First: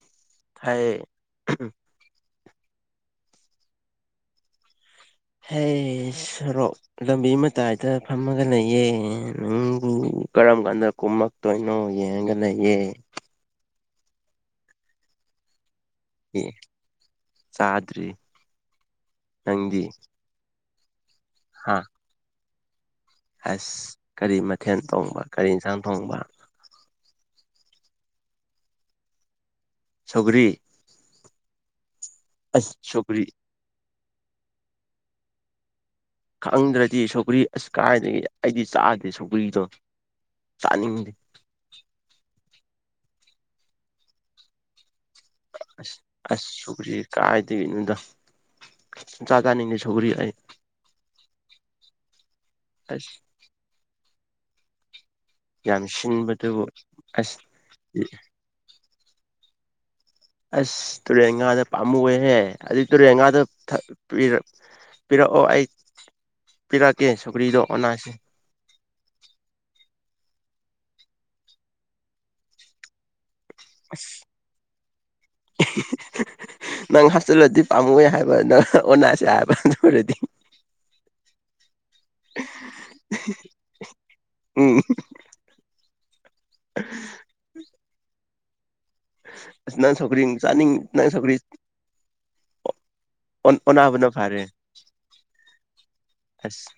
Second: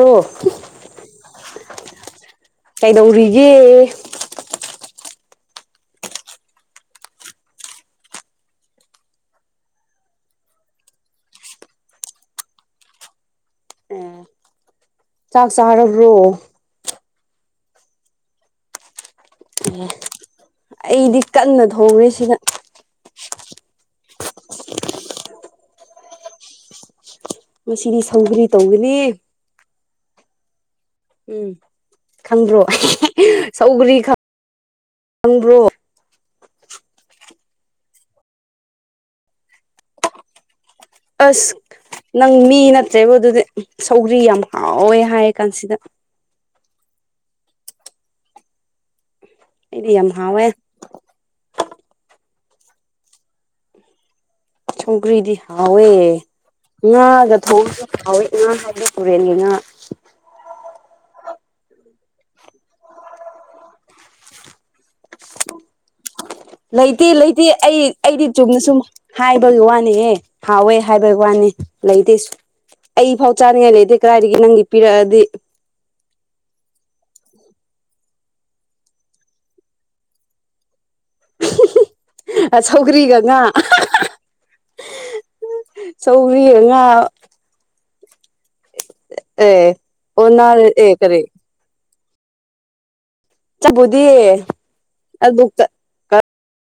ꯑꯣ ꯍꯥꯏ ꯀꯩꯗꯧꯔꯤ ꯌꯦ ꯍꯩꯁ ꯁꯣꯔꯣꯛ ꯂꯝꯕꯤ ꯃꯇꯥꯏꯗ ꯐꯝꯃꯒ ꯂꯩꯌꯦ ꯅꯪꯕꯨ ꯀꯔꯝ ꯀꯥꯟꯗ ꯀꯨꯝꯃꯛꯇꯣꯏꯅꯣ ꯌꯦꯡꯒ ꯂꯩꯌꯦ [inaudible] ꯆꯥꯛ ꯆꯥꯔꯕ꯭ꯔꯣ ꯆꯥꯗ꯭ꯔꯤ ꯅꯪꯗꯤ ꯑꯩꯗꯤ ꯀꯟꯅ ꯍꯥ ꯊꯣꯡꯔꯤ ꯁꯤꯗ ꯑꯁ ꯀꯔꯤ ꯃꯊꯦꯜ ꯊꯣꯡꯕ ꯀꯔꯤ ꯌꯦꯟꯁꯥꯡ ꯊꯣꯡꯕ ꯉꯁꯤꯗꯤ ꯁꯧꯒꯔꯤ ꯇꯧꯒꯅꯤ ꯁꯧꯒꯔꯤ ꯎꯨꯝ ꯈꯪꯗ꯭ꯔꯣ ꯍꯦ ꯁꯧꯒ꯭ꯔꯤ ꯍꯦ ꯁꯧꯒ꯭ꯔꯤ ꯈ ꯅꯕ꯭ꯔꯣ ꯈꯪꯗ꯭ꯔꯗꯤ ꯁꯧꯒ꯭ꯔꯤ ꯑꯁ ꯀꯥꯏꯗꯒꯤ ꯑꯩꯗꯤ ꯆꯥꯗꯦ ꯁꯧꯒ꯭ꯔꯤꯗꯣ ꯆꯥꯅꯤꯡꯗꯦ ꯑꯁ ꯅꯪ ꯃꯤ ꯅꯠꯇ꯭ꯔꯦꯕꯨ ꯑꯗꯨꯗꯤ ꯁꯧꯒ꯭ꯔꯤ ꯌꯥꯝ ꯍꯥꯎꯋꯦ ꯍꯥꯏ ꯀꯥꯟꯁꯤꯗ ꯑꯁ ꯑꯁ ꯁꯧꯒ꯭ꯔꯤ ꯀꯥꯏꯗꯩꯒꯤꯅꯣꯗ ꯖꯥꯆꯥꯅꯤꯗꯦ ꯑꯩꯗꯤ ꯌꯥꯝ ꯁꯧꯒꯔꯤ ꯑꯩ ꯍꯥꯎꯋꯦ ꯨꯁꯨꯝ ꯄꯨꯈ꯭ꯔꯤꯗꯤ ꯌꯥꯝ ꯍꯥꯎꯋꯦ ꯁꯤꯟꯕꯗꯨꯕꯨ ꯉꯥꯒ ꯑꯁ ꯊꯣꯡ ꯍꯥꯎꯋꯦ ꯉꯥ ꯍꯥꯏꯕꯗ ꯇꯨꯔꯦꯟꯒꯤ ꯉꯥ ꯑꯁ ꯇꯨꯔꯦꯟ ꯉꯥꯗ ꯄꯥꯝꯃꯨ ꯑꯦꯍꯦ ꯑꯗꯨ ꯇꯨꯔꯦꯟ ꯉꯥꯗ ꯄꯤꯔꯛꯑꯣ ꯑꯩ ꯄꯤꯔꯛꯀꯦ ꯂꯩꯇꯦ ꯂꯩꯇꯦ ꯁꯧꯒ꯭ꯔꯤꯗꯣ ꯑꯩ ꯑꯣꯅꯥꯁꯦ ꯑꯩꯗꯤ ꯆꯨꯝꯅ ꯁꯨꯝ ꯍꯥꯏꯕꯒꯤ ꯋꯥꯅꯤꯍꯦ ꯍꯥꯎꯋꯦ ꯍꯥꯏꯕꯩ ꯋꯥꯅꯤ ꯂꯩꯗꯦ ꯁꯨ ꯑꯩꯐꯥꯎ ꯆꯥꯅꯤꯡꯉꯥꯏ ꯂꯩꯇꯦ ꯑꯁ ꯀꯗꯥꯏꯗꯒꯤ ꯅꯪꯒꯤ ꯄꯤꯔꯛꯑꯗꯤ ꯅꯪ ꯍꯥꯞꯆꯤꯜꯂꯗꯤ ꯄꯥꯝꯃꯨ ꯍꯥꯏꯕ ꯅꯪ ꯑꯣꯅꯥꯁꯦ ꯍꯥꯏꯕ ꯑꯗꯨ ꯑꯣꯏꯔꯗꯤ ꯑ ꯁꯧꯒ꯭ꯔꯤꯒ ꯉꯥ ꯎꯝ ꯁꯧꯒ꯭ꯔꯤ ꯉꯥ ꯑꯦ ꯅꯪ ꯁꯧꯒ꯭ꯔꯤ ꯑꯣꯟꯅꯔꯦ ꯆꯥꯅꯤꯡ ꯑꯦ ꯅꯪ ꯀꯔꯤ ꯁꯧꯒ꯭ꯔꯤ ꯑꯣ ꯆꯝꯐꯨꯠꯗꯤ ꯑꯣꯅꯥꯕꯅ ꯐꯥꯔꯦ ꯑꯁ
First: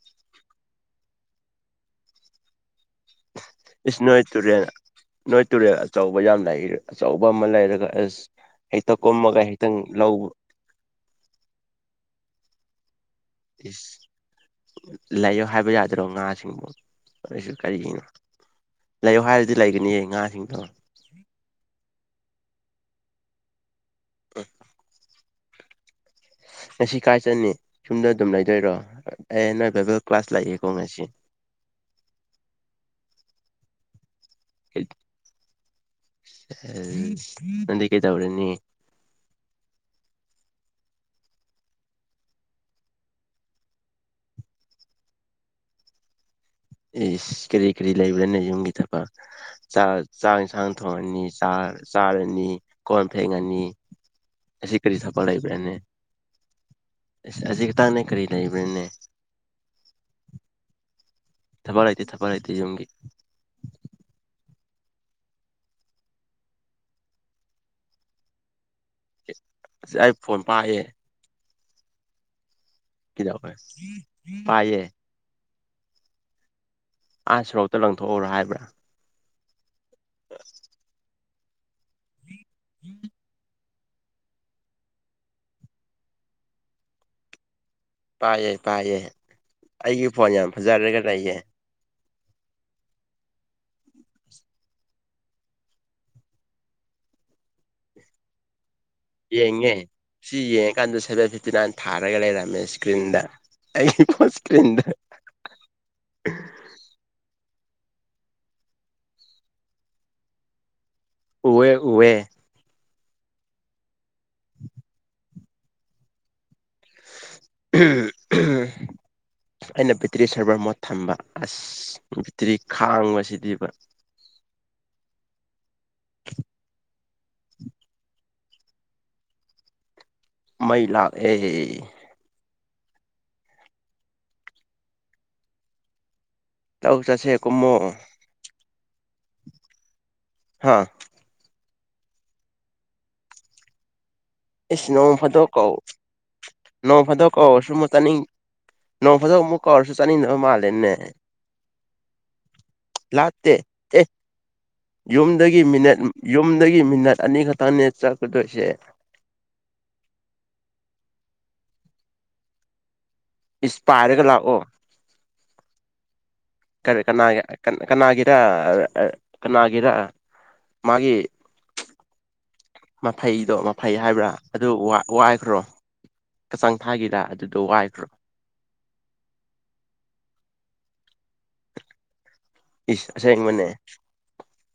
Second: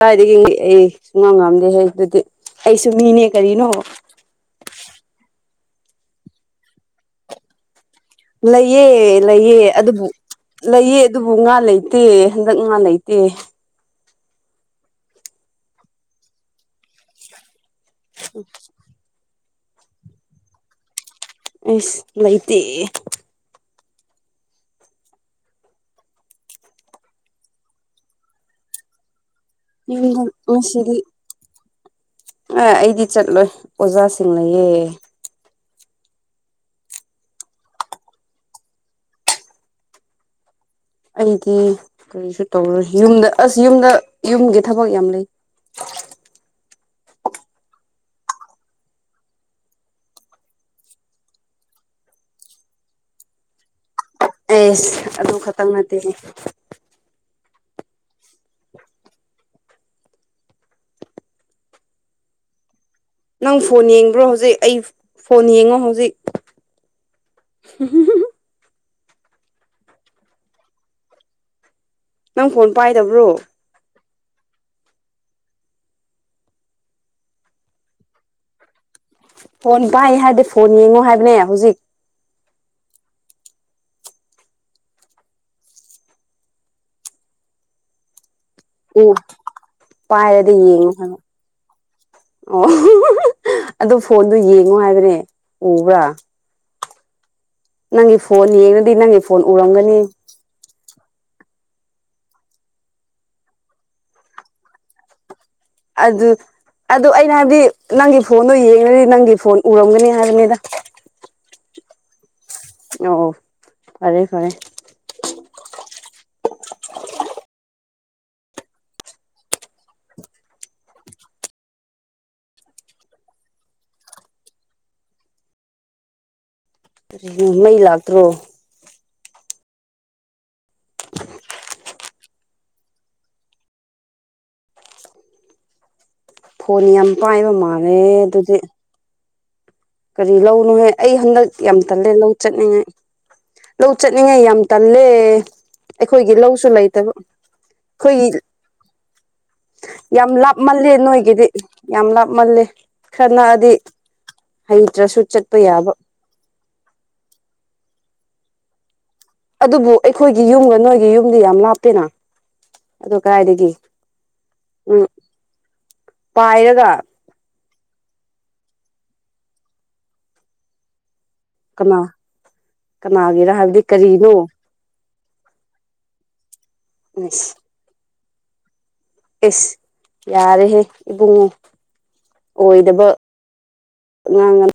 ꯀꯥꯏꯗꯒꯤ ꯑꯩ ꯁꯨꯡ ꯉꯥꯡ ꯉꯥꯝꯗꯦ ꯑꯗꯨꯗꯤ ꯑꯩꯁꯨ ꯃꯤꯅꯦ ꯀꯔꯤꯅꯣ ꯏꯁ ꯅꯣꯏ ꯇꯨꯔꯦꯜ ꯅꯣꯏ ꯇꯨꯔꯦꯜ ꯑꯆꯧꯕ ꯌꯥꯝ ꯂꯩ ꯑꯆꯧꯕ ꯑꯃ ꯂꯩꯔꯒ ꯑ ꯂꯩꯌꯦ ꯂꯩꯌꯦ ꯑꯗꯨꯕꯨ ꯂꯧꯕ ꯂꯩꯑ ꯑꯗꯨꯕꯨ ꯉꯥ ꯂꯩꯇꯦ ꯍꯟꯗꯛ ꯉꯥ ꯂꯩ ꯏꯁ ꯂꯩꯌꯣ ꯍꯥꯏꯕ ꯌꯥꯗ꯭ꯔꯣ ꯉꯥꯁꯤꯡꯕꯨ ꯑꯩꯁꯨ ꯀꯔꯤꯒꯤꯅꯣ ꯂꯩꯌꯣ ꯍꯥꯏꯔꯗꯤ ꯂꯩꯒꯅꯤꯌꯦ ꯉꯥꯁꯤꯡꯗꯣ ꯑꯁ ꯂꯩꯥꯏꯇꯦ ꯎꯨꯝ ꯉꯁꯤ ꯀꯥꯏ ꯆꯠꯅꯤ ꯌꯨꯝꯗ ꯑꯗꯨꯝ ꯂꯩꯗꯣꯏꯔꯣ ꯑꯦ ꯅꯣꯏꯕꯗ ꯌꯨꯝꯗ ꯀ꯭ꯂꯥꯁ ꯂꯩꯌꯦꯀꯣ ꯉꯥꯁꯤ ꯑ ꯑꯩꯗꯤ ꯆꯠꯂꯣꯏ ꯑꯣꯖꯥꯁꯤꯡꯅꯌꯦ ꯅꯗꯤ ꯀꯩꯇꯧꯔꯅꯤ ꯑꯩꯗꯤ ꯀꯔꯤꯁꯨ ꯇꯧꯔꯣꯏ ꯌꯨꯝꯗ ꯑꯁ ꯌꯨꯝꯗ ꯌꯨꯝꯒꯤ ꯊꯕꯛ ꯌꯥꯝ ꯂꯩ ꯆꯤꯔꯤꯔꯤ ꯏꯁ ꯀꯔꯤ ꯀꯔꯤ ꯂꯩꯕ꯭ꯔꯥꯅꯦ ꯌꯨꯝꯒꯤ ꯊꯕꯛ ꯆꯥꯛ ꯆꯥꯛ ꯌꯦꯟꯁꯥꯡ ꯊꯣꯡꯉꯅꯤ ꯆ ꯆꯥꯔꯅꯤ ꯀꯣꯟ ꯐꯦꯡꯉꯥꯅꯤ ꯑꯦꯁ ꯑꯗꯨ ꯈꯛꯇꯪ ꯅꯠꯇꯦꯅꯦ ꯍꯧꯖꯤꯛ ꯈꯇꯪꯅꯦ ꯀꯔꯤ ꯂꯩꯕꯅꯦ ꯊꯕꯛ ꯂꯩꯇꯦ ꯊꯕꯛ ꯂꯩꯇꯦ ꯌꯝꯒꯤ ꯅꯪ ꯐꯣꯟ ꯌꯦꯡꯕ꯭ꯔꯣ ꯍꯧꯖꯤꯛ ꯑꯩ ꯐꯣꯟ ꯌꯦꯡꯉꯣ ꯍꯧꯖꯤꯛ ꯍ ꯍ ꯍ ꯑꯩ ꯐꯣꯟ ꯄꯥꯛꯑꯦ ꯅꯪ ꯐꯣꯟ ꯄꯥꯏꯗꯕ꯭ꯔꯣ ꯀꯗ ꯑꯣꯏꯦ ꯄꯥꯏꯌꯦ ꯑꯥ ꯁꯣꯔꯣꯛꯇ ꯂꯪꯊꯣꯛꯎꯔꯣ ꯍꯥꯏꯕ꯭ꯔꯥ ꯐꯣꯟ ꯄꯥꯏ ꯍꯥꯏꯔꯗꯤ ꯐꯣꯟ ꯌꯦꯡꯉꯣ ꯍꯥꯏꯕꯅꯦ ꯍꯧꯖꯤꯛ ꯄꯥꯏꯌꯦ ꯄꯥꯏꯌꯦ ꯑꯩꯒꯤ ꯐꯣꯟ ꯌꯥꯝ ꯄꯥꯏꯔꯗꯤ ꯌꯦꯡꯉꯣ ꯐꯖꯔꯒ ꯍꯥꯏꯕ ꯂꯩꯌꯦ ꯑꯣ ꯑꯗꯨ ꯐꯣꯟꯗꯣ ꯌꯦꯡꯉꯣ ꯍꯥꯏꯕꯅꯦ ꯎꯕ꯭ꯔ ꯅꯪꯒꯤ ꯐꯣꯟ ꯌꯦꯡꯉꯗꯤ ꯅꯪꯒꯤ ꯐꯣꯟ ꯌꯦꯡꯉꯦ ꯎꯔꯝꯒꯅꯤ ꯁꯤ ꯌꯦꯡꯉꯀꯥꯟꯗ ꯁꯚꯦꯟ ꯐꯤꯞꯇꯤ ꯅꯥꯏꯟ ꯊꯥꯔꯒ ꯂꯩꯔꯝꯃꯦ ꯏꯁꯀ꯭ꯔꯤꯟꯗ ꯑꯩꯒꯤ ꯐꯣꯟ ꯏꯁꯀ꯭ꯔꯤꯟꯗ ꯑꯗꯨ ꯑꯗꯨ ꯑꯩꯅ ꯍꯥꯏꯕꯗꯤ ꯅꯪꯒꯤ ꯐꯣꯟꯗꯣ ꯌꯦꯡꯉꯗꯤ ꯅꯪꯒꯤ ꯐꯣꯟ ꯎꯔꯝꯒꯅꯤ ꯍꯥꯏꯕꯅꯤꯗ ꯎꯌꯦ ꯎꯌꯦ ꯑꯣ ꯐꯔꯦ ꯐꯔꯦ ꯎꯝ [unintelligible] ꯑꯩꯅ ꯕꯦꯇ꯭ꯔꯤ ꯁꯦꯚꯔ ꯃꯣꯠ ꯊꯝꯕ ꯑꯁ ꯕꯦꯇ꯭ꯔꯤ ꯈꯥꯡꯕꯁꯤꯗꯤ [unintelligible] ꯀꯔꯤꯅꯣ ꯃꯩ ꯂꯥꯛꯇ꯭ꯔꯣ ꯃꯩ ꯂꯥꯛꯑꯦ ꯐꯣꯟ ꯂꯧ ꯌꯥꯝ ꯆꯠꯁꯦ ꯄꯥꯏꯕ ꯀꯨꯝꯃꯣ ꯃꯥꯜꯂꯦ ꯑꯗꯨꯗꯤ ꯀꯔꯤ ꯍꯥ ꯂꯧꯅꯣꯍꯦ ꯑꯩ ꯍꯟꯗꯛ ꯌꯥꯝ ꯇꯜꯂꯦ ꯂꯧ ꯆꯠꯅꯤꯡꯉꯥꯏ ꯂꯧ ꯆꯠꯅꯤꯡꯉꯥꯏ ꯌꯥꯝ ꯏꯁ ꯇꯜꯂꯦ ꯅꯣꯡ ꯐꯥꯗꯣꯛ ꯀꯧ ꯑꯩꯈꯣꯏꯒꯤ ꯂꯧꯁꯨ ꯅꯣꯡ ꯂꯩꯇꯕ ꯐꯥꯗꯣꯛ ꯀꯧꯔꯁꯨ ꯑꯃꯨꯛ ꯆꯥꯅꯤꯡ ꯑꯩꯈꯣꯏꯒꯤ ꯅꯣꯡ ꯐꯥꯗꯣꯛ ꯑꯃꯨꯛ ꯀꯧꯔꯁꯨ ꯌꯥꯝ ꯆꯥꯅꯤꯡꯗꯕ ꯂꯥꯞ ꯃꯜꯂꯦ ꯃꯥꯜꯂꯦꯅꯦ ꯅꯣꯏꯒꯤꯗꯤ ꯌꯥꯝ ꯂꯥꯞꯃꯜꯂꯦ ꯈꯔ ꯂꯥꯞꯇꯦ ꯅꯛꯑꯗꯤ ꯑꯦ ꯍꯩꯇ꯭ꯔꯁꯨ ꯆꯠꯄ ꯌꯨꯝꯗꯒꯤ ꯌꯥꯕ ꯃꯤꯅꯠ ꯌꯨꯝꯗꯒꯤ ꯃꯤꯅꯠ ꯑꯅꯤ ꯈꯛꯇꯪꯅꯦ ꯆꯠꯀꯗꯣꯏꯁꯦ ꯑꯗꯨꯕꯨ ꯑꯩꯈꯣꯏꯒꯤ ꯌꯨꯝꯒ ꯅꯣꯏꯒꯤ ꯌꯨꯝꯗꯤ ꯌꯥꯝ ꯂꯥꯞꯄꯦꯅ ꯑꯗꯨ ꯀꯥꯏꯗꯒꯤ ꯏꯁ ꯄꯥꯏꯔꯒ ꯂꯥꯛꯑꯣ ꯎꯝ ꯄꯥꯏꯔꯒ ꯀꯅꯥꯒꯤ ꯀꯅꯥꯒꯤꯔ ꯀꯅꯥꯒꯤꯔ ꯃꯥꯒꯤ ꯀꯅꯥ ꯃꯐꯩꯗꯣ ꯀꯅꯥꯒꯤꯔ ꯍꯥꯏꯕꯗꯤ ꯃꯐꯩ ꯍꯥꯏꯕ꯭ꯔꯥ ꯀꯔꯤꯅꯣ ꯑꯗꯨ ꯋꯥꯏꯈ꯭ꯔꯣ ꯀꯆꯥꯡ ꯊꯥꯒꯤꯗ ꯑꯗꯨꯗꯣ ꯋꯥꯏꯈ꯭ꯔꯣ ꯑꯁ ꯌꯥꯔꯦꯍꯦ ꯏꯕꯨꯡꯉꯣ ꯑꯣꯏꯗꯕ ꯏꯁ ꯑꯁꯦꯡꯕꯅꯦ ꯉꯥꯡꯒꯅꯨ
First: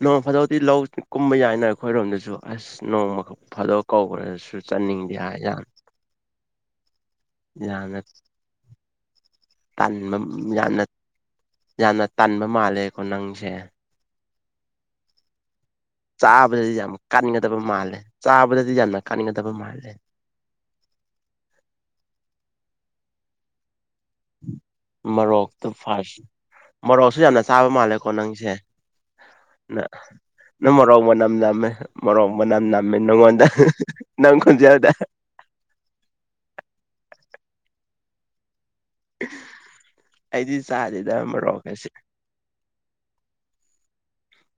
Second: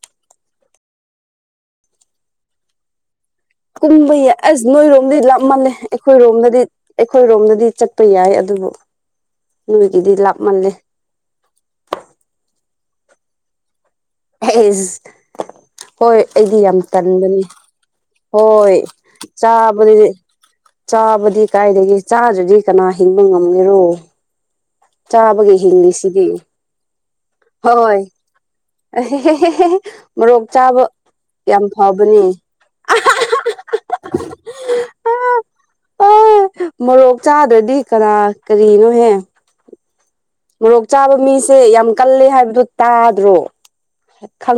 ꯅꯣꯡ ꯐꯥꯗꯣꯛꯇꯤ ꯂꯧ ꯀꯨꯝꯕ ꯌꯥꯏꯅ ꯑꯩꯈꯣꯏꯔꯣꯝꯗꯁꯨ ꯑꯁ ꯅꯣꯡꯃ ꯐꯥꯗꯣꯛ ꯀꯨꯝꯕ ꯌꯥꯏ ꯀꯧꯈ꯭ꯔꯁꯨ ꯑꯁ ꯆꯠꯅꯤꯡꯗꯦ ꯅꯣꯏꯔꯣꯝꯗꯗꯤ ꯍꯥꯏ ꯂꯥꯞ ꯌꯥꯝ ꯃꯜꯂꯦ ꯑꯩꯈꯣꯏꯔꯣꯝꯗꯗꯤ ꯑꯩꯈꯣꯏꯔꯣꯝꯗꯗꯤ ꯌꯥꯝꯅ ꯆꯠꯄ ꯌꯥꯏ ꯑꯗꯨꯕꯨ ꯅꯣꯏꯒꯤꯗꯤ ꯇꯟꯕ ꯂꯥꯞꯃꯜꯂꯦ ꯌꯥꯝꯅ ꯌꯥꯝꯅ ꯇꯟꯕ ꯃꯥꯜꯂꯦꯀꯣ ꯅꯪꯁꯦ ꯑꯦꯁ ꯍꯣꯏ ꯑꯩꯗꯤ ꯆꯥꯕꯗꯗꯤ ꯌꯥꯝ ꯇꯟꯕꯅꯤ ꯀꯟꯒꯗꯕ ꯃꯥꯜꯂꯦ ꯆꯥꯕꯗꯗꯤ ꯍꯣꯏ ꯌꯥꯝꯅ ꯀꯟꯒꯗꯕ ꯃꯥꯜꯂꯦ ꯆꯥꯕꯗꯗꯤ ꯆꯥꯕꯗꯤ ꯀꯥꯏꯗꯒꯤ ꯆꯥꯗ꯭ꯔꯗꯤ ꯀꯅꯥ ꯍꯤꯡꯕ ꯉꯝꯒꯦꯔꯣ ꯆꯥꯕꯒꯤ ꯃꯣꯔꯣꯛꯇꯣ ꯐꯥꯔꯁ ꯍꯤꯡꯂꯤꯁꯤꯗꯤ ꯃꯣꯔꯣꯛꯁꯨ ꯌꯥꯝꯅ ꯆꯥꯕ ꯍꯣꯏ ꯃꯥꯜꯂꯦꯀꯣ ꯅꯪꯁꯦ ꯃꯣꯔꯣꯛ ꯅꯪ ꯆꯥꯕ ꯃꯔꯣꯛ ꯃꯅꯝ ꯌꯥꯝ ꯅꯝꯃꯦ ꯐꯕꯅꯦ ꯃꯔꯣꯛ ꯃꯅꯝ ꯅꯝꯃꯦ ꯅꯉꯣꯟꯗ ꯅꯪ ꯈꯣꯟꯖꯦꯜꯗ ꯍ ꯃꯣꯔꯣꯛ ꯆꯥꯗ꯭ꯔꯗꯤ ꯀꯅꯥ ꯀꯔꯤꯅꯣꯍꯦ ꯑꯩꯗꯤ ꯃꯣꯔꯣꯛ ꯆꯥꯕ ꯆꯥꯗꯦꯗ ꯃꯤꯁꯦ ꯌꯥꯝ ꯃꯣꯔꯣꯛꯀꯁꯦ ꯀꯜꯂꯦ ꯍꯥꯏꯕꯗꯨ ꯇꯥꯗ꯭ꯔꯣ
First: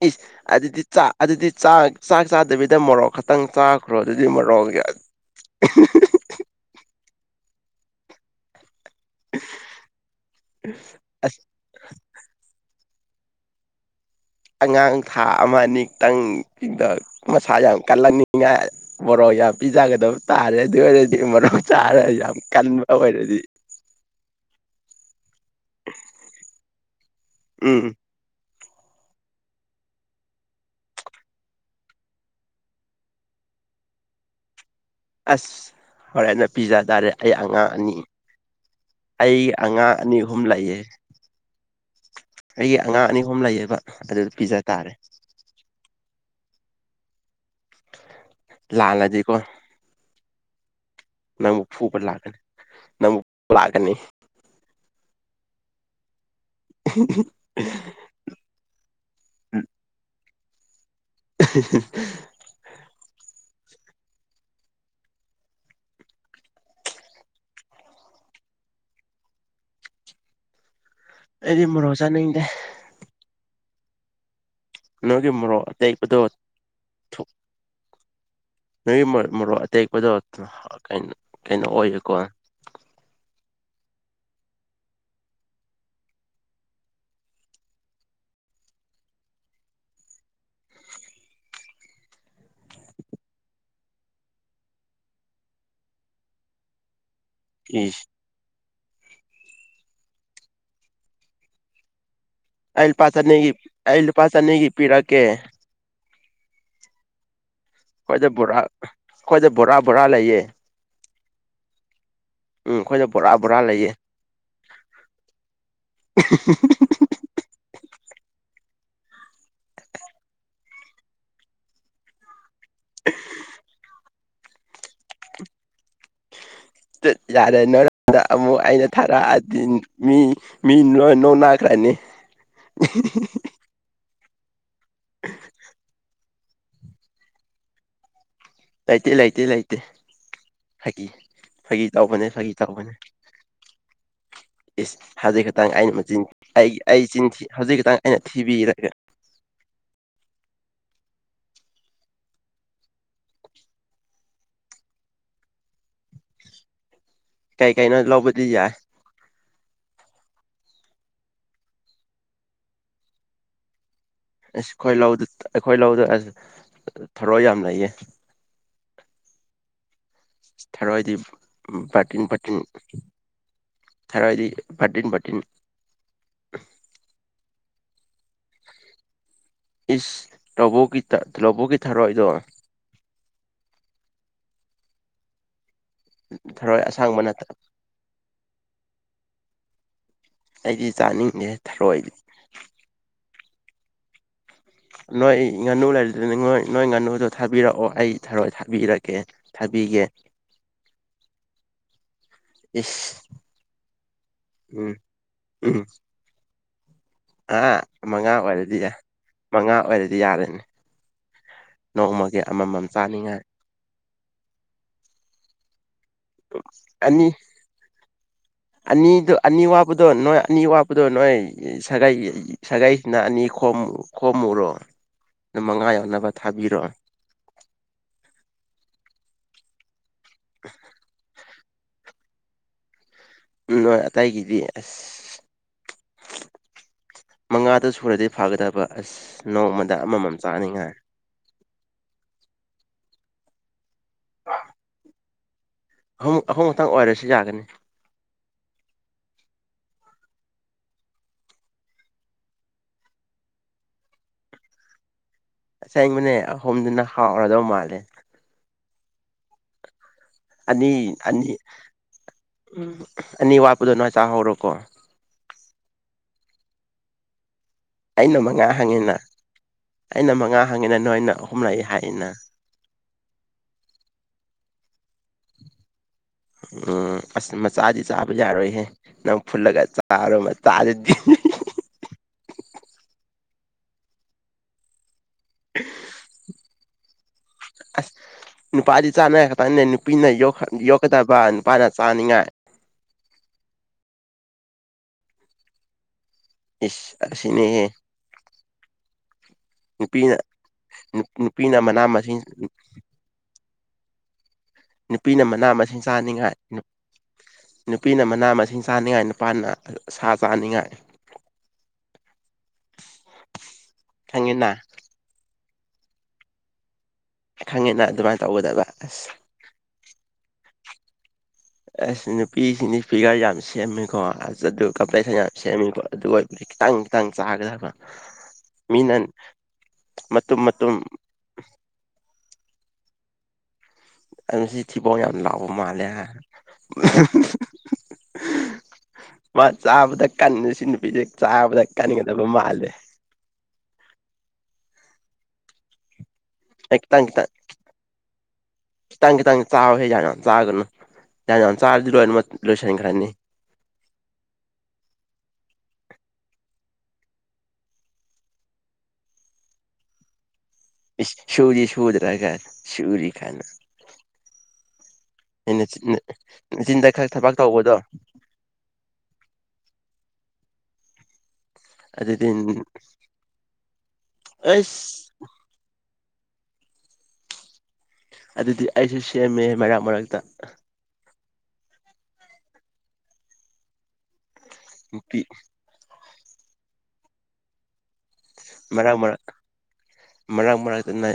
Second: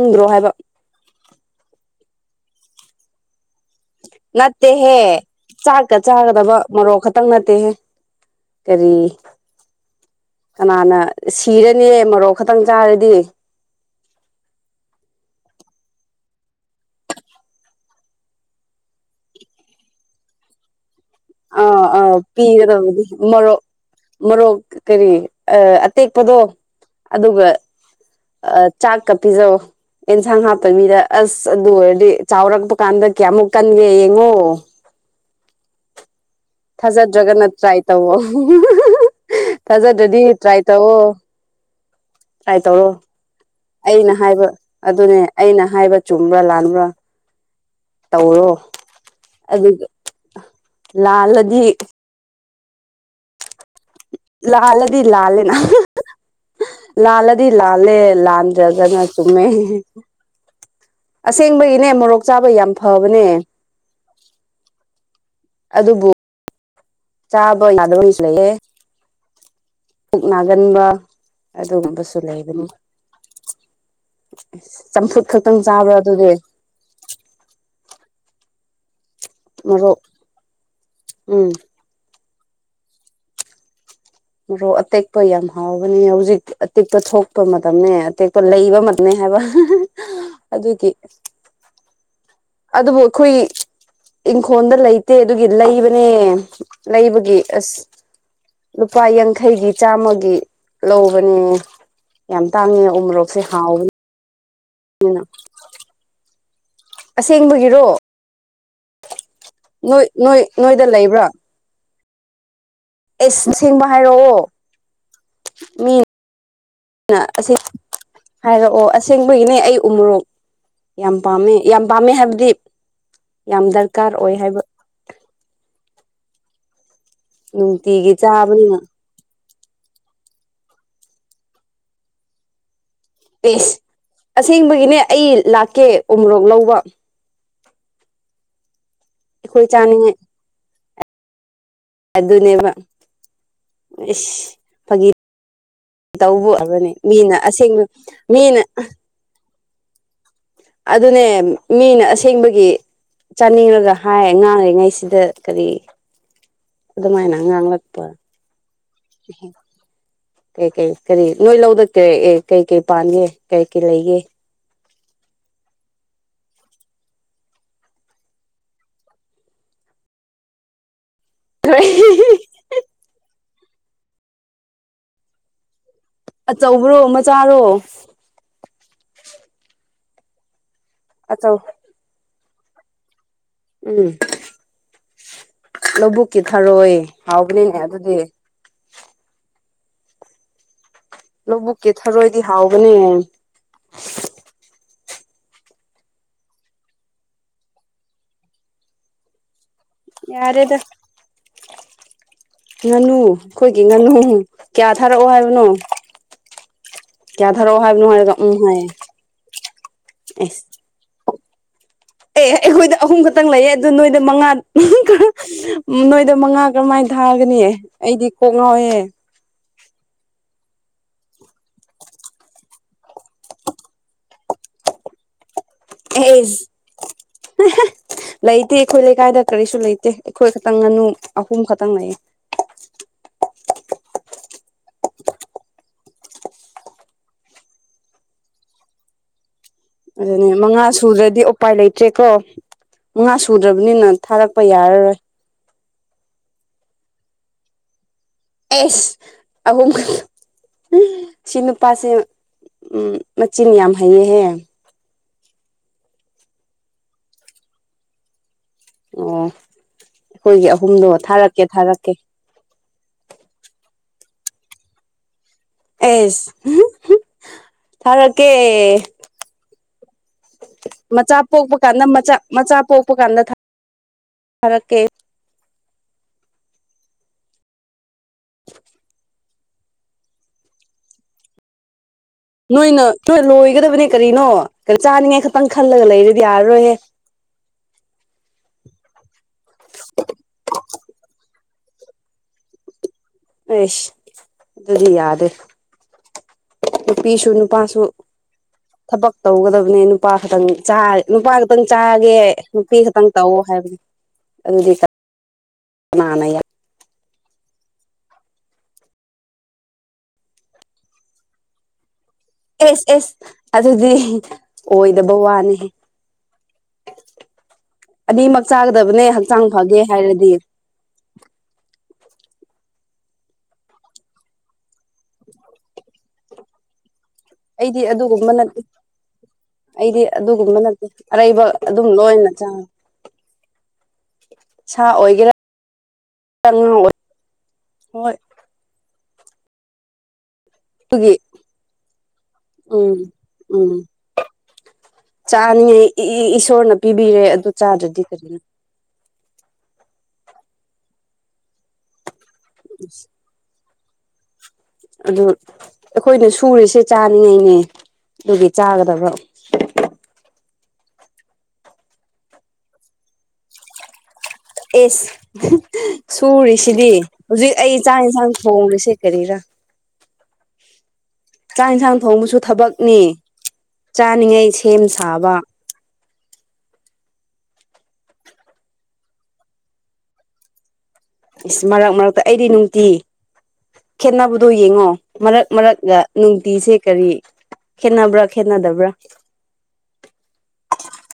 ꯏꯁ ꯍꯥꯏꯕ ꯑꯗꯨꯗꯤ ꯆꯥꯛ ꯑꯗꯨꯗꯤ ꯆꯥꯛ ꯆꯥꯛ ꯆꯥꯗꯕꯤꯗ ꯃꯣꯔꯣꯛ ꯈꯛꯇꯪ ꯆꯥꯈ꯭ꯔꯣ ꯑꯗꯨꯗꯤ ꯃꯣꯔꯣꯛꯒ ꯅꯠꯇꯦꯍꯦ ꯆꯥꯛꯀ ꯆꯥꯒꯗꯕ ꯃꯣꯔꯣꯛ ꯈꯛꯇꯪ ꯅꯠꯇꯦꯍꯦ ꯀꯔꯤ ꯀꯅꯥꯅ ꯑꯁ ꯁꯤꯔꯅꯤ ꯃꯔꯣꯛ ꯈꯇꯪ ꯆꯥꯔꯗꯤ ꯑꯩꯗꯤ ꯑꯉꯥꯡ ꯊꯥ ꯑꯃ ꯑꯅꯤꯛꯇꯪꯗ ꯃꯁꯥ ꯌꯥꯝ ꯀꯜꯂꯛꯅꯤꯡꯉꯥꯏ ꯃꯣꯔꯣꯛ ꯄꯤꯖꯒꯗꯕ ꯇꯥꯔꯦꯑꯗꯨ ꯑꯣꯏꯔꯗꯤ ꯃꯣꯔꯣꯛ ꯑꯥ ꯆꯥꯔ ꯑꯥ ꯌꯥꯝ ꯀꯟꯕ ꯄꯤꯒꯗꯕꯗꯤ ꯑꯣꯏꯔꯗꯤ ꯃꯔꯣꯔꯣꯛ ꯃꯔꯣꯔꯣꯛ ꯀꯔꯤ ꯑꯇꯦꯛꯄꯗꯣ ꯑꯗꯨꯒ ꯎꯝ ꯑ ꯆꯥꯛ ꯀ ꯄꯤꯖꯧ ꯑꯦꯟꯁꯥꯡ ꯍꯥꯞꯄ ꯃꯤꯗ ꯑꯁ ꯑꯗꯨ ꯑꯣꯏꯔꯗꯤ ꯆꯥꯎꯔꯛꯄ ꯀꯥꯟꯗ ꯀꯌꯥꯃꯨꯛ ꯀꯟꯒꯦ ꯌꯦꯡꯉꯣ ꯑꯁ ꯍꯣꯔꯦꯟꯅ ꯄꯤꯖꯥ ꯇꯥꯔꯦ ꯑꯩ ꯊꯥꯖꯗ꯭ꯔꯒꯅ ꯑꯉꯥꯡ ꯇ꯭ꯔꯥꯏ ꯑꯅꯤ ꯇꯧꯋꯣ ꯑꯩ ꯑꯉꯥꯡ ꯑꯅꯤ ꯊꯥꯖꯗ꯭ꯔꯗꯤ ꯑꯍꯨꯝ ꯂꯩꯌꯦ ꯇꯥꯏ ꯑꯩꯒꯤ ꯇꯧꯔꯣ ꯑꯉꯥꯡ ꯑꯅꯤ ꯑꯍꯨꯝ ꯂꯩꯌꯦꯕ ꯑꯩꯅ ꯑꯗꯨ ꯍꯥꯏꯕ ꯄꯤꯖ ꯇꯥꯔꯦ ꯑꯗꯨꯅꯦ ꯑꯩꯅ ꯍꯥꯏꯕ ꯆꯨꯝꯕ꯭ꯔꯥ ꯂꯥꯟꯕ꯭ꯔꯥ ꯇꯧꯔꯣ ꯂꯥꯜꯂꯗꯤꯀꯣ ꯑꯗꯨꯒ ꯂꯥꯜꯗꯤ ꯅꯝ ꯂꯥꯛꯀꯅꯤ ꯂꯥꯂꯗꯤ ꯂꯥꯂꯦꯅ ꯂꯥꯜꯂꯗꯤ ꯂꯥꯜꯂꯦ ꯂꯥꯟꯗ꯭ꯔꯒꯅ ꯆꯨꯝꯃꯦ ꯑꯁꯦꯡꯕꯒꯤꯅꯦ ꯃꯣꯔꯣꯛ ꯆꯥꯕ ꯌꯥꯝ ꯐꯕ ꯅꯦ ꯑꯗꯨꯕꯨ ꯆꯥꯕ ꯌꯥꯗꯕꯅꯤꯁꯨ ꯂꯩꯍꯦ ꯄꯨꯛ ꯅꯥꯒꯟꯕ ꯑꯩꯗꯤ ꯃꯣꯔꯣꯛ ꯆꯥꯅꯤꯡꯗꯦ ꯑꯗꯨꯗꯕꯁꯨꯂꯦꯕꯅꯤ ꯆꯝꯐꯨꯠ ꯅꯣꯏꯒꯤ ꯈꯛꯇꯪ ꯃꯣꯔꯣꯛ ꯆꯥꯕ꯭ꯔꯥ ꯑꯇꯦꯛꯄꯗꯣ ꯑꯗꯨꯗꯤ ꯅꯣꯏꯒꯤ ꯃꯔꯣꯛ ꯑꯇꯦꯛꯄꯗꯣ ꯎꯝ ꯀꯩꯅꯣ ꯑꯣꯏꯌꯦꯀꯣ ꯃꯔꯣꯛ ꯑꯇꯦꯛꯄ ꯌꯥꯝ ꯍꯥꯎꯕꯅꯤ ꯍꯧꯖꯤꯛ ꯑꯇꯦꯛꯄ ꯊꯣꯛꯄ ꯃꯇꯝꯅꯦ ꯑꯇꯦꯛꯄ ꯂꯩꯕ ꯍꯥꯏꯕ ꯑꯗꯨꯗꯤ ꯑꯗꯨꯕꯨ ꯑꯩꯈꯣꯏ ꯏꯪꯈꯣꯜꯗ ꯂꯩꯇꯦ ꯑꯗꯨꯒꯤ ꯂꯩꯕꯅꯦ ꯂꯩꯕꯒꯤ ꯒꯤ ꯑꯁ ꯏꯁ ꯂꯨꯄꯥ ꯌꯥꯡꯈꯩꯒꯤ ꯆꯥꯝꯃꯒꯤ ꯂꯧꯕꯅꯤ ꯌꯥꯝ ꯇꯥꯡꯉꯦ ꯑꯩ ꯂꯨꯄꯥ ꯎꯃꯣꯔꯣꯛꯁꯦ ꯆꯅꯤꯒꯤ ꯍꯥꯎꯋ ꯑꯩ ꯂꯨꯄꯥ ꯆꯅꯤꯒꯤ ꯄꯤꯔꯛꯀꯦ ꯁꯦꯡ ꯍꯈꯣꯏꯗꯦ ꯕꯨꯔꯥ ꯑꯣꯏ ꯅꯣꯏ ꯅꯣꯏꯗ ꯂꯩꯕ꯭ꯔꯥ ꯎꯝ ꯑꯩꯈꯣꯏꯗ ꯕꯣꯔꯥ ꯕꯣꯔꯥ ꯑꯦꯁꯁꯦꯡꯕ ꯂꯩꯌꯦ ꯍꯥꯏꯔꯛꯑꯣ ꯃꯤ ꯑꯁꯤ ꯍꯥꯏꯔꯛꯑꯣ ꯑꯁꯦꯡꯕꯒꯤꯅꯦ ꯑꯩ ꯎꯃꯣꯔꯣꯛ ꯌꯥꯝ ꯄꯥꯝꯃꯦ ꯌꯥꯝ ꯄꯥꯝꯃꯦ ꯍꯥꯏꯕꯗꯤ ꯌꯥꯝ ꯗꯔꯀꯥꯔ ꯑꯣꯏ ꯍꯥꯏꯕ ꯌꯥꯔꯦ ꯅꯨꯡꯇꯤꯒꯤ ꯅꯗ ꯑꯃꯨꯛ ꯆꯥꯕꯅꯤꯅ ꯑꯩꯅ ꯊꯥꯔꯛꯑꯒ ꯃꯤ ꯃꯤ ꯂꯣꯏ ꯅꯣꯛ ꯅꯈ꯭ꯔꯅꯤ ꯑꯦꯁ ꯑꯁꯦꯡꯕꯒꯤꯅꯦ ꯑꯩ ꯂꯥꯛꯀꯦ ꯎꯃꯣꯔꯣꯛ ꯂꯧꯕ ꯂꯩꯇꯦ ꯂꯩꯇꯦ ꯑꯩꯈꯣꯏ ꯂꯩꯇꯦ ꯆꯥꯅꯤꯡꯉꯥꯏ ꯐꯥꯒꯤ ꯐꯥꯒꯤ ꯇꯧꯕꯅꯦ ꯐꯥꯒꯤ ꯑꯗꯨꯅꯦꯕ ꯇꯧꯕꯅꯦ ꯏꯁ ꯏꯁ ꯐꯥꯒꯤ ꯍꯧꯖꯤꯛ ꯈꯛꯇꯪ ꯑꯩꯅ ꯃꯆꯤꯟ ꯑꯩ ꯇꯧꯕꯅꯤ ꯑꯩ ꯆꯤꯟ ꯃꯤꯅ ꯊꯤ ꯍꯧꯖꯤꯛ ꯑꯁꯦꯡꯕ ꯈꯛꯇꯪ ꯑꯩꯅ ꯃꯤꯅ ꯊꯤꯕꯤꯔꯒ ꯑꯗꯨꯅꯦ ꯃꯤꯅ ꯑꯁꯦꯡꯕꯒꯤ ꯆꯥꯅꯤꯡꯉꯒ ꯍꯥꯏ ꯉꯥꯜꯔꯤꯉꯩꯁꯤꯗ ꯀꯔꯤ ꯑꯗꯨꯃꯥꯏꯅ ꯀꯩ ꯀꯩꯅꯣ ꯉꯥꯉꯛꯄ ꯂꯧꯕꯗꯤ ꯌꯥꯏ [unintelligible] ꯀꯩ ꯀꯩ ꯀꯔꯤ ꯅꯣꯏ ꯂꯧꯗ ꯀꯩ ꯀꯩ ꯄꯥꯟꯒꯦ ꯀꯩ ꯀꯩ ꯂꯩꯒꯦ ꯑ ꯑꯩꯈꯣꯏ ꯂꯧꯗꯨ ꯑꯩꯈꯣꯏ ꯂꯧꯗꯨ ꯑꯁ ꯊꯔꯣ ꯌꯥꯝ ꯂꯩꯌꯦ ꯊꯔꯣꯏꯗꯤ ꯔꯇꯤꯟ ꯄꯥꯔꯇꯤꯟ ꯇꯔꯥꯎꯗꯤ ꯐꯇꯤꯟ ꯄꯇꯤꯟ ꯑꯆꯧꯕ꯭ꯔꯣ ꯃꯆꯥꯔꯣ ꯏꯁ ꯂꯧꯕꯒꯤ ꯑꯆꯧ ꯂꯧꯕꯨꯀꯤ ꯊꯥꯔꯣꯏꯗꯣ ꯎꯝ ꯂꯧꯕꯕꯨꯛꯀꯤ ꯊꯔꯣꯏ ꯑꯁꯥꯡꯕ ꯅꯠꯇꯕ ꯍꯥꯎꯕꯅꯤꯅꯦ ꯑꯗꯨꯗꯤ ꯑꯩꯒꯤ ꯂꯧꯕꯨꯛꯀꯤ ꯊꯔꯣꯏꯗꯤ ꯍꯥꯎꯕꯅꯦ ꯅꯣꯏ ꯉꯥꯅꯨ ꯂꯩꯔꯤꯗꯨꯅꯤ ꯅꯣꯏ ꯅꯣꯏ ꯉꯥꯅꯨꯗꯣ ꯊꯥꯕꯤꯔꯛꯑꯣ ꯑꯩ ꯊꯣꯏ ꯊꯥꯕꯤꯔꯛꯀꯦ ꯊꯥꯕꯤꯒꯦ ꯌꯥꯔꯦꯗ ꯉꯥꯅꯨ ꯏꯁ ꯑꯩꯈꯣꯏꯒꯤ ꯉꯥꯅꯨ ꯎꯝ ꯀꯌꯥ ꯊꯥꯔꯛꯑꯣ ꯍꯥꯏꯕꯅꯣ ꯎꯝ ꯀꯌꯥ ꯑꯥ ꯊꯥꯔꯛꯑꯣ ꯍꯥꯏꯕꯅꯣ ꯃꯉꯥ ꯍꯥꯏꯔꯒ ꯎꯝ ꯑꯣꯏꯗꯤ ꯍꯥꯏꯌꯦ ꯃꯉꯥ ꯑꯣꯏꯗꯤ ꯌꯥꯔꯅꯤ ꯑꯦꯁ ꯑꯦ ꯑꯩꯈꯣꯏꯗ ꯑꯍꯨꯝ ꯈꯛꯇꯪ ꯂꯩꯌꯦ ꯑꯗꯨꯗꯣ ꯅꯣꯏꯗ ꯃꯉꯥ ꯎ ꯅꯣꯏꯗ ꯃꯉꯥ ꯀꯔꯝꯃꯥꯏꯅ ꯑꯅꯤ ꯊꯥꯒꯅꯤ ꯑꯩꯗꯤ ꯀꯣꯛ ꯉꯥꯎꯑꯦ ꯍꯥꯞꯄꯗꯣ ꯅꯣꯏ ꯑꯅꯤ ꯋꯥꯠꯄꯗꯣ ꯅꯣꯏ ꯁꯥꯒꯩ ꯁꯥꯒꯥꯏꯁꯤꯅ ꯑꯅꯤ ꯈꯣ ꯈꯣꯝꯃꯨꯔꯣ [inaudible] ꯃꯉꯥ ꯌꯧꯅꯕ ꯑꯦ ꯊꯥꯕꯤꯔꯣ ꯂꯩꯇꯦ ꯑꯩꯈꯣꯏ ꯂꯩꯀꯥꯏꯗ ꯀꯔꯤꯁꯨ ꯂꯩꯇꯦ ꯑꯩꯈꯣꯏ ꯈꯛꯇꯪ ꯉꯥꯅꯨ ꯑꯍꯨꯝ ꯈꯛꯇꯪ ꯂꯩꯌꯦ ꯅꯣꯏ ꯑꯇꯩꯒꯤꯗꯤ ꯑꯁ ꯃꯉꯥꯗꯨ ꯁꯨꯔꯗꯤ ꯐꯥꯒꯗꯕ ꯑꯁ ꯅꯣꯡꯃꯗ ꯑꯃꯃꯝ ꯑꯗꯨꯅꯦ ꯃꯉꯥ ꯆꯥꯅꯤꯡꯉꯥꯏ ꯁꯨꯗ꯭ꯔꯗꯤ ꯎꯄꯥꯏ ꯂꯩꯇ꯭ꯔꯦꯀꯣ ꯃꯉꯥ ꯁꯨꯗ꯭ꯔꯕꯅꯤꯅ ꯊꯥꯔꯛꯄ ꯌꯥꯔꯔꯣꯏ ꯑꯍꯨꯝ ꯑꯍꯨꯝ ꯃꯇꯛꯇꯥꯡ ꯑꯣꯏꯔꯁꯨ ꯌꯥꯒꯅꯤ ꯑꯦꯁ ꯑꯍ ꯁꯤꯅꯨꯄꯥꯥꯁꯦ ꯎꯝ ꯃꯆꯤꯟꯤꯟ ꯌꯥꯝ ꯍꯥꯏꯌꯦꯍꯦ ꯑꯁꯦꯡꯕꯅꯦ ꯑꯍꯨꯝꯗꯨꯅ ꯍꯥꯎꯔꯗꯧ ꯃꯥꯜꯂꯦ ꯑꯣ ꯑꯩꯈꯣꯏꯒꯤ ꯑꯅꯤ ꯑꯍꯨꯝꯗꯣ ꯑꯅꯤ ꯊꯥꯔꯛꯀꯦ ꯊꯥꯔꯛꯀꯦ ꯎꯝ ꯑꯅꯤ ꯋꯥꯄꯗꯅ ꯆꯍꯔꯣꯀꯣ ꯑꯦꯁ ꯊꯔ ꯑꯩꯅ ꯀꯦ ꯃꯉꯥ ꯍꯪꯉꯤꯅ ꯑꯩꯅ ꯃꯉꯥ ꯍꯪꯉꯤꯅ ꯅꯣꯏꯅ ꯃꯆꯥ ꯑꯍꯨꯝ ꯄꯣꯛꯄ ꯂꯩ ꯀꯥꯟꯗ ꯍꯥꯏꯅ ꯃꯆꯥ ꯃꯆꯥ ꯄꯣꯛꯄ ꯀꯥꯟꯗ ꯐꯔ ꯀꯦ ꯎꯝ ꯑꯁ ꯃꯆꯥꯗꯤ ꯆꯥꯕ ꯌꯥꯔꯣꯏꯍꯦ ꯅ ꯐꯨꯜꯂꯒꯥꯏ ꯆꯔꯣ ꯃꯗꯗꯤ ꯅꯣꯏꯅꯣꯏ ꯂꯣꯏꯒꯗꯕꯅꯦ ꯀꯔꯤꯅꯣ ꯀꯣ ꯆꯥꯅꯤꯡꯉꯥꯏ ꯈꯛꯇꯪ ꯈꯜꯂꯒ ꯂꯩꯔꯗꯤ ꯌꯥꯔꯔꯣꯏꯍꯦ ꯑ ꯅꯨꯄꯥꯗꯤ ꯆꯥꯅꯉꯥꯏ ꯈꯛꯇꯪꯅꯦ ꯅꯨꯄꯤꯅ ꯌꯣꯛꯀꯗꯕ ꯅꯨꯄꯥꯅ ꯆꯥꯅꯤꯡꯉꯥꯏ ꯑꯁ ꯑꯗꯨꯗꯤ ꯌꯥꯗꯦ ꯏꯁ ꯑꯁꯤꯅꯦꯍꯦ [inaudible] ꯇꯧꯒꯗꯕꯅꯦ ꯅꯨꯄꯥ ꯅꯨꯄꯤꯅ ꯈꯛꯇꯪ ꯅꯨꯄꯥ ꯅꯨꯄꯤꯅ ꯈꯛꯇꯪ ꯃꯅꯥ ꯆꯥꯒꯦ ꯃꯁꯤꯡ ꯅꯨꯄꯤ ꯈꯛꯇꯪ ꯇꯧꯑꯣ ꯍꯥꯏꯕꯅꯦ ꯅꯨꯄꯤꯅ ꯃꯅꯥ ꯃꯁꯤꯡ ꯀꯅꯥꯅ ꯆꯥꯅꯤꯡꯉꯥꯏ ꯌꯥ ꯅꯨꯄꯤꯅ ꯃꯅꯥ ꯃꯁꯤꯡ ꯆꯥꯅꯤꯡꯉꯥꯏ ꯅꯨꯄꯥꯅ ꯁꯥ ꯆꯥꯅꯤꯡꯉꯥꯏ ꯏꯁ ꯏꯁ ꯑꯗꯨꯗꯤ ꯈꯪꯉꯦꯅ ꯑꯣꯏꯗꯕ ꯋꯥꯅꯤ ꯈꯪꯉꯦꯅ ꯑꯗꯨꯃꯥꯏꯅ ꯑꯅꯤꯃꯛ ꯇꯧꯒꯗꯕ ꯆꯥꯒꯗꯕꯅꯦ ꯑꯁ ꯍꯛꯆꯥꯡ ꯐꯒꯦ ꯍꯥꯏꯔꯗꯤ ꯑꯁ ꯅꯨꯄꯤꯁꯤꯡꯗꯤ ꯐꯤꯒꯔ ꯌꯥꯝ ꯁꯦꯝꯃꯤꯀꯣ ꯑꯗꯨ ꯀꯝꯄ꯭ꯂꯦꯛꯁꯟ ꯌꯥꯝ ꯁꯦꯝꯃꯤꯀꯣ ꯑꯗꯨ ꯑꯣꯏꯕꯗꯤ ꯈꯤꯇꯪ ꯈꯤꯇꯪ ꯆꯥꯒꯗꯕ ꯑꯩꯗꯤ ꯑꯗꯨꯒꯨꯝꯕ ꯅꯠꯇꯦ ꯃꯤꯅ ꯑꯩꯗꯤ ꯃꯇꯨꯝ ꯑꯗꯨꯒꯨꯝꯕ ꯃꯇꯨꯝ ꯅꯠꯇꯦ ꯑꯔꯩꯕ ꯑꯗꯨꯝ ꯂꯣꯏꯅ ꯆꯥꯏ ꯑꯗꯨ ꯁꯤ ꯊꯤꯕꯣꯡ ꯌꯥꯝ ꯂꯥꯎꯕ ꯃꯥꯜꯂꯦ ꯍꯥ ꯉꯥ ꯑꯣꯏ ꯍꯣꯏ ꯃꯥ ꯆꯥꯕꯗ ꯀꯟꯅꯦ ꯁꯤ ꯅꯨꯄꯤꯁꯦ ꯑꯗꯨꯒꯤ ꯆꯥꯕꯗ ꯀꯟꯒꯗꯕ ꯃꯥꯜꯂꯦ ꯎꯝ ꯎꯝ ꯆꯥꯅꯤꯡꯉꯥꯏ ꯏꯁꯣꯔꯅ ꯑꯩ ꯈꯤꯇꯪ ꯄꯤꯕꯤꯔꯦ ꯑꯗꯨ ꯆꯥꯗ꯭ꯔꯗꯤ ꯀꯔꯤꯅꯣ ꯈꯤꯠꯇꯡ ꯈꯤꯠꯇꯡ ꯆꯥꯎꯍꯦ ꯌꯝ ꯌꯝ ꯆꯔꯗꯤ ꯂꯣꯏꯅꯃꯛ ꯂꯣꯏꯁꯟꯈ꯭ꯔꯅꯤ ꯑꯗꯨ ꯑꯩꯈꯣꯏꯅ ꯁꯨꯔꯤꯁꯦ ꯆꯥꯅꯤꯡꯉꯏꯅꯦ ꯑꯗꯨꯒꯤ ꯆꯥꯒꯗꯕ [unintelligible] ꯁꯨꯗꯤ ꯁꯨꯗꯅ ꯁꯨꯔꯤ ꯒꯅ ꯏꯁ ꯅꯆꯤꯟꯗ ꯁꯨꯔꯤꯁꯤꯗꯤ ꯈꯔ ꯊꯕꯛ ꯍꯧꯖꯤꯛ ꯇꯧꯕꯗꯣ ꯑꯩ ꯆꯥꯛ ꯍꯦꯟꯁꯥꯡ ꯊꯣꯡꯂꯤꯁꯦ ꯀꯔꯤꯔꯥ [inaudible] ꯆꯥꯛ ꯍꯦꯟꯁꯥꯡ ꯑꯗꯨꯗꯤ ꯊꯣꯡꯕꯁꯨ ꯊꯕꯛꯅꯤ ꯆꯥꯅꯤꯉꯩ ꯁꯦꯝ ꯑꯩꯁ ꯁꯥꯕ ꯑꯗꯨꯗꯤ ꯑꯩꯁꯨ ꯁꯦꯝꯃꯦ ꯃꯔꯛ ꯃꯔꯛꯇ ꯃꯔꯛ ꯃꯔꯛꯇ ꯑꯩꯗꯤ ꯅꯨꯡꯇꯤ ꯈꯦꯠꯅꯕꯗꯣ ꯌꯦꯡꯉꯣ ꯅꯨꯄꯤ ꯃꯔꯛ ꯃꯔꯛꯒ ꯅꯨꯡꯇꯤꯁꯦ ꯀꯔꯤ ꯈꯦꯠꯅꯕ꯭ꯔꯥ ꯈꯦꯠꯅꯗꯕ꯭ꯔꯥ ꯃꯔꯛ ꯃꯔꯛ ꯃꯔꯛ ꯃꯔꯛꯇꯅ